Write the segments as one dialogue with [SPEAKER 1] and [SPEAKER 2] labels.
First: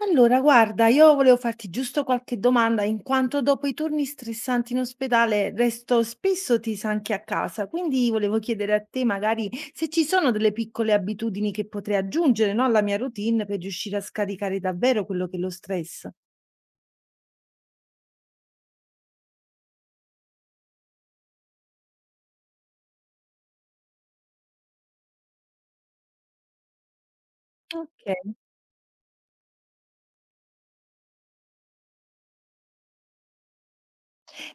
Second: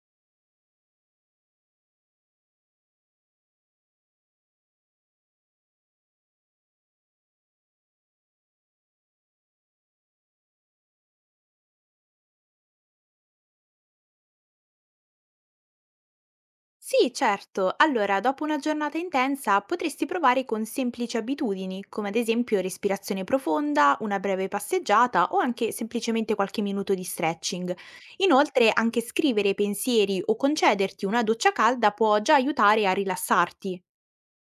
[SPEAKER 1] Allora, guarda, io volevo farti giusto qualche domanda, in quanto dopo i turni stressanti in ospedale resto spesso tesa anche a casa, quindi volevo chiedere a te magari se ci sono delle piccole abitudini che potrei aggiungere, no, alla mia routine per riuscire a scaricare davvero quello che è lo stress.
[SPEAKER 2] Sì, certo. Allora, dopo una giornata intensa potresti provare con semplici abitudini, come ad esempio respirazione profonda, una breve passeggiata o anche semplicemente qualche minuto di stretching.
[SPEAKER 1] Ok.
[SPEAKER 2] Inoltre, anche scrivere pensieri o concederti una doccia calda può già aiutare a rilassarti.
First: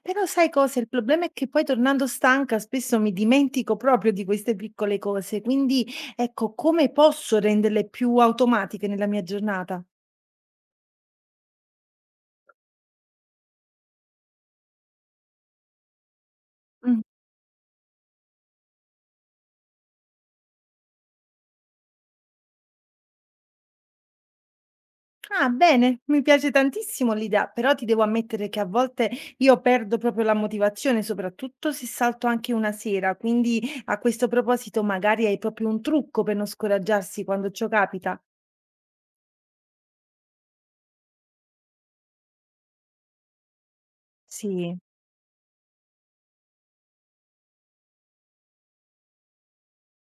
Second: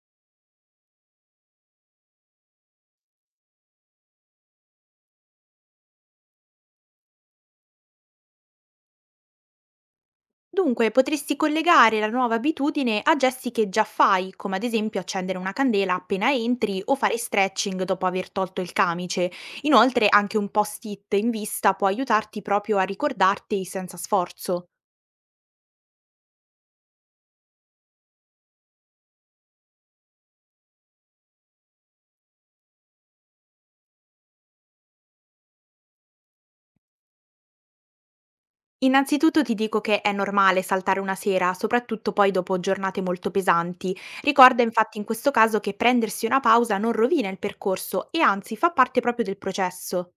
[SPEAKER 1] Però sai cosa? Il problema è che poi tornando stanca spesso mi dimentico proprio di queste piccole cose, quindi ecco, come posso renderle più automatiche nella mia giornata?
[SPEAKER 2] Dunque, potresti collegare la nuova abitudine a gesti che già fai, come ad esempio accendere una candela appena entri o fare stretching dopo aver tolto il camice. Inoltre, anche un post-it in vista può aiutarti proprio a ricordarti senza sforzo.
[SPEAKER 1] Ah, bene, mi piace tantissimo l'idea, però ti devo ammettere che a volte io perdo proprio la motivazione, soprattutto se salto anche una sera, quindi a questo proposito magari hai proprio un trucco per non scoraggiarsi quando ciò capita.
[SPEAKER 2] Innanzitutto ti dico che è normale saltare una sera, soprattutto poi dopo giornate molto pesanti. Ricorda
[SPEAKER 1] Sì.
[SPEAKER 2] infatti, in questo caso, che prendersi una pausa non rovina il percorso e anzi fa parte proprio del processo.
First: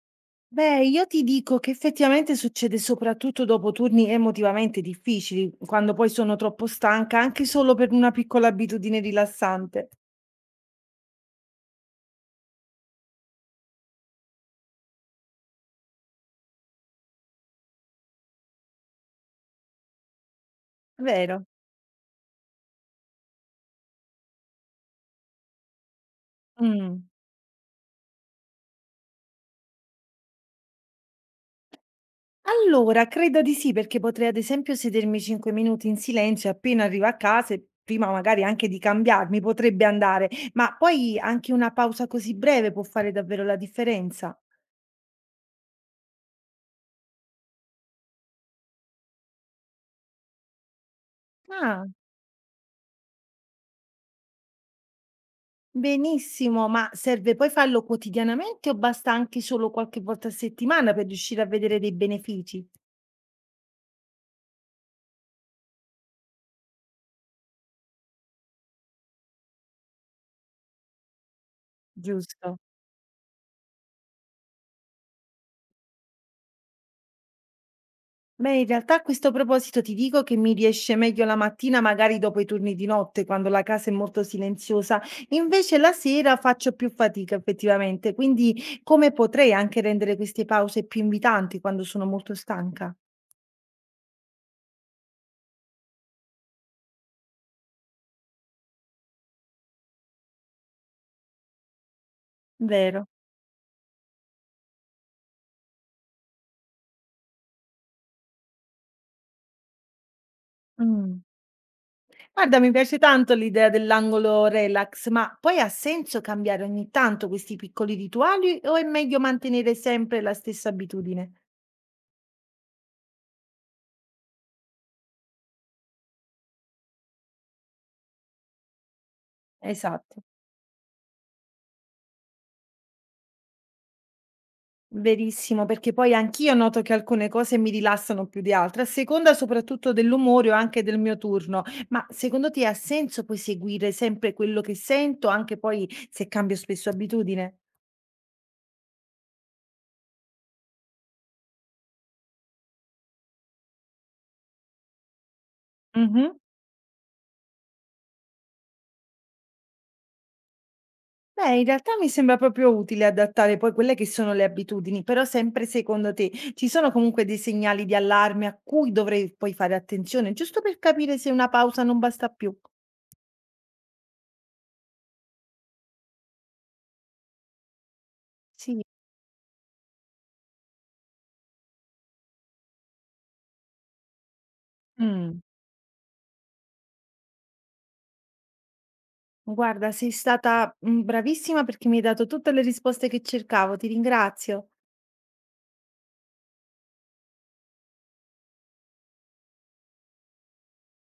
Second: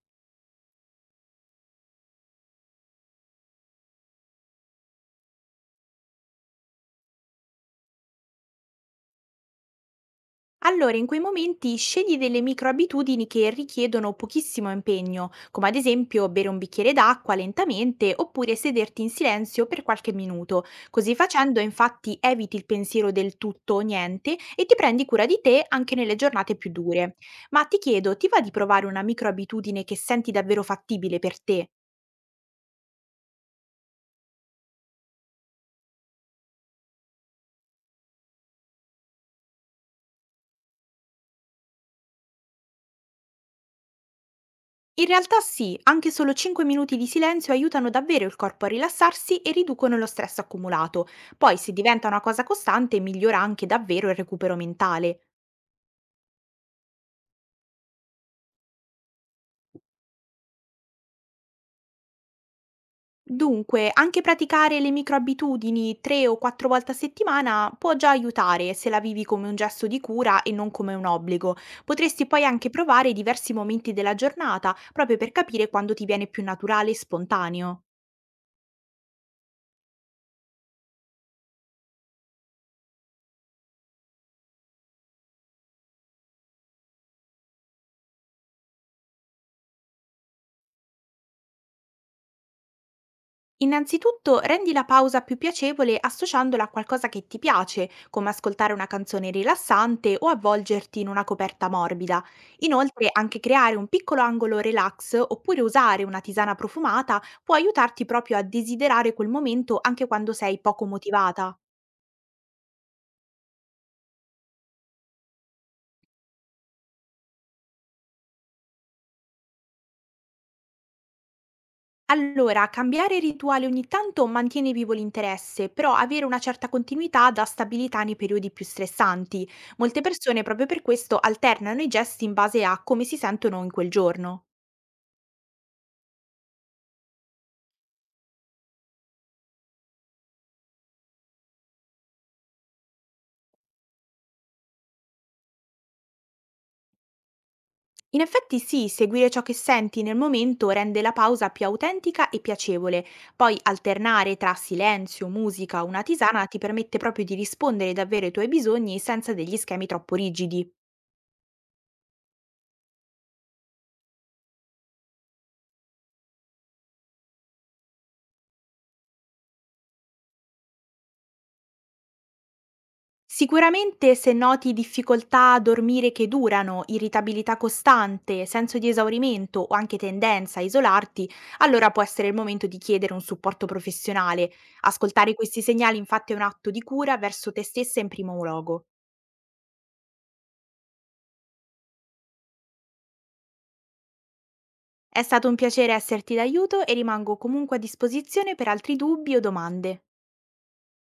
[SPEAKER 1] Beh, io ti dico che effettivamente succede soprattutto dopo turni emotivamente difficili, quando poi sono troppo stanca, anche solo per una piccola abitudine rilassante,
[SPEAKER 2] Allora, in quei momenti scegli delle microabitudini che richiedono pochissimo impegno, come ad esempio bere un bicchiere d'acqua lentamente oppure sederti in silenzio per qualche minuto. Così
[SPEAKER 1] vero?
[SPEAKER 2] facendo, infatti, eviti il pensiero del tutto o niente e ti prendi cura di te anche nelle giornate più
[SPEAKER 1] Mm.
[SPEAKER 2] dure. Ma ti chiedo, ti va di provare una microabitudine che senti davvero fattibile per te?
[SPEAKER 1] Allora, credo di sì, perché potrei ad esempio sedermi 5 minuti in silenzio e appena arrivo a casa e prima magari anche di cambiarmi, potrebbe andare, ma poi anche una pausa così breve può fare davvero la differenza.
[SPEAKER 2] In realtà sì, anche solo 5 minuti di silenzio aiutano davvero il corpo a rilassarsi e riducono lo stress accumulato. Poi, se
[SPEAKER 1] Ah,
[SPEAKER 2] diventa una cosa costante, migliora anche davvero il recupero mentale.
[SPEAKER 1] benissimo, ma serve poi farlo quotidianamente o basta anche solo qualche volta a settimana per riuscire a vedere dei benefici?
[SPEAKER 2] Dunque, anche praticare le microabitudini 3 o 4 volte a settimana può già aiutare, se la vivi come un gesto di cura e non come un obbligo. Potresti poi
[SPEAKER 1] Giusto.
[SPEAKER 2] anche provare diversi momenti della giornata, proprio per capire quando ti viene più naturale e spontaneo.
[SPEAKER 1] Beh, in realtà a questo proposito ti dico che mi riesce meglio la mattina, magari dopo i turni di notte, quando la casa è molto silenziosa. Invece la sera faccio più fatica effettivamente, quindi come potrei anche rendere queste pause più invitanti quando sono molto stanca?
[SPEAKER 2] Innanzitutto rendi la pausa più piacevole associandola a qualcosa che ti piace, come ascoltare una canzone rilassante o avvolgerti in una coperta morbida.
[SPEAKER 1] Vero.
[SPEAKER 2] Inoltre, anche creare un piccolo angolo relax oppure usare una tisana profumata può aiutarti proprio a desiderare quel momento anche quando sei poco
[SPEAKER 1] Mm.
[SPEAKER 2] motivata.
[SPEAKER 1] Guarda, mi piace tanto l'idea dell'angolo relax, ma poi ha senso cambiare ogni tanto questi piccoli rituali o è meglio mantenere sempre la stessa abitudine?
[SPEAKER 2] Allora, cambiare rituali ogni tanto mantiene vivo l'interesse, però avere una certa continuità dà stabilità nei periodi più stressanti. Molte
[SPEAKER 1] Esatto.
[SPEAKER 2] persone, proprio per questo, alternano i gesti in base a come si sentono in quel giorno.
[SPEAKER 1] Verissimo, perché poi anch'io noto che alcune cose mi rilassano più di altre, a seconda soprattutto dell'umore o anche del mio turno. Ma secondo te ha senso poi seguire sempre quello che sento, anche poi se cambio spesso abitudine?
[SPEAKER 2] In effetti sì, seguire ciò che senti nel momento rende la pausa più autentica e piacevole. Poi alternare tra silenzio, musica o una
[SPEAKER 1] Mhm.
[SPEAKER 2] tisana ti permette proprio di rispondere davvero ai tuoi bisogni, senza degli schemi troppo rigidi.
[SPEAKER 1] Beh, in realtà mi sembra proprio utile adattare poi quelle che sono le abitudini, però sempre secondo te ci sono comunque dei segnali di allarme a cui dovrei poi fare attenzione, giusto per capire se una pausa non basta più.
[SPEAKER 2] Sicuramente, se noti difficoltà a dormire che durano, irritabilità costante, senso
[SPEAKER 1] Sì.
[SPEAKER 2] di esaurimento o anche tendenza a isolarti, allora può essere il momento di chiedere un supporto professionale. Ascoltare
[SPEAKER 1] Mm.
[SPEAKER 2] questi segnali, infatti, è un atto di cura verso te stessa in primo luogo.
[SPEAKER 1] Guarda, sei stata, bravissima perché mi hai dato tutte le risposte che cercavo, ti ringrazio.
[SPEAKER 2] È stato un piacere esserti d'aiuto e rimango comunque a disposizione per altri dubbi o domande.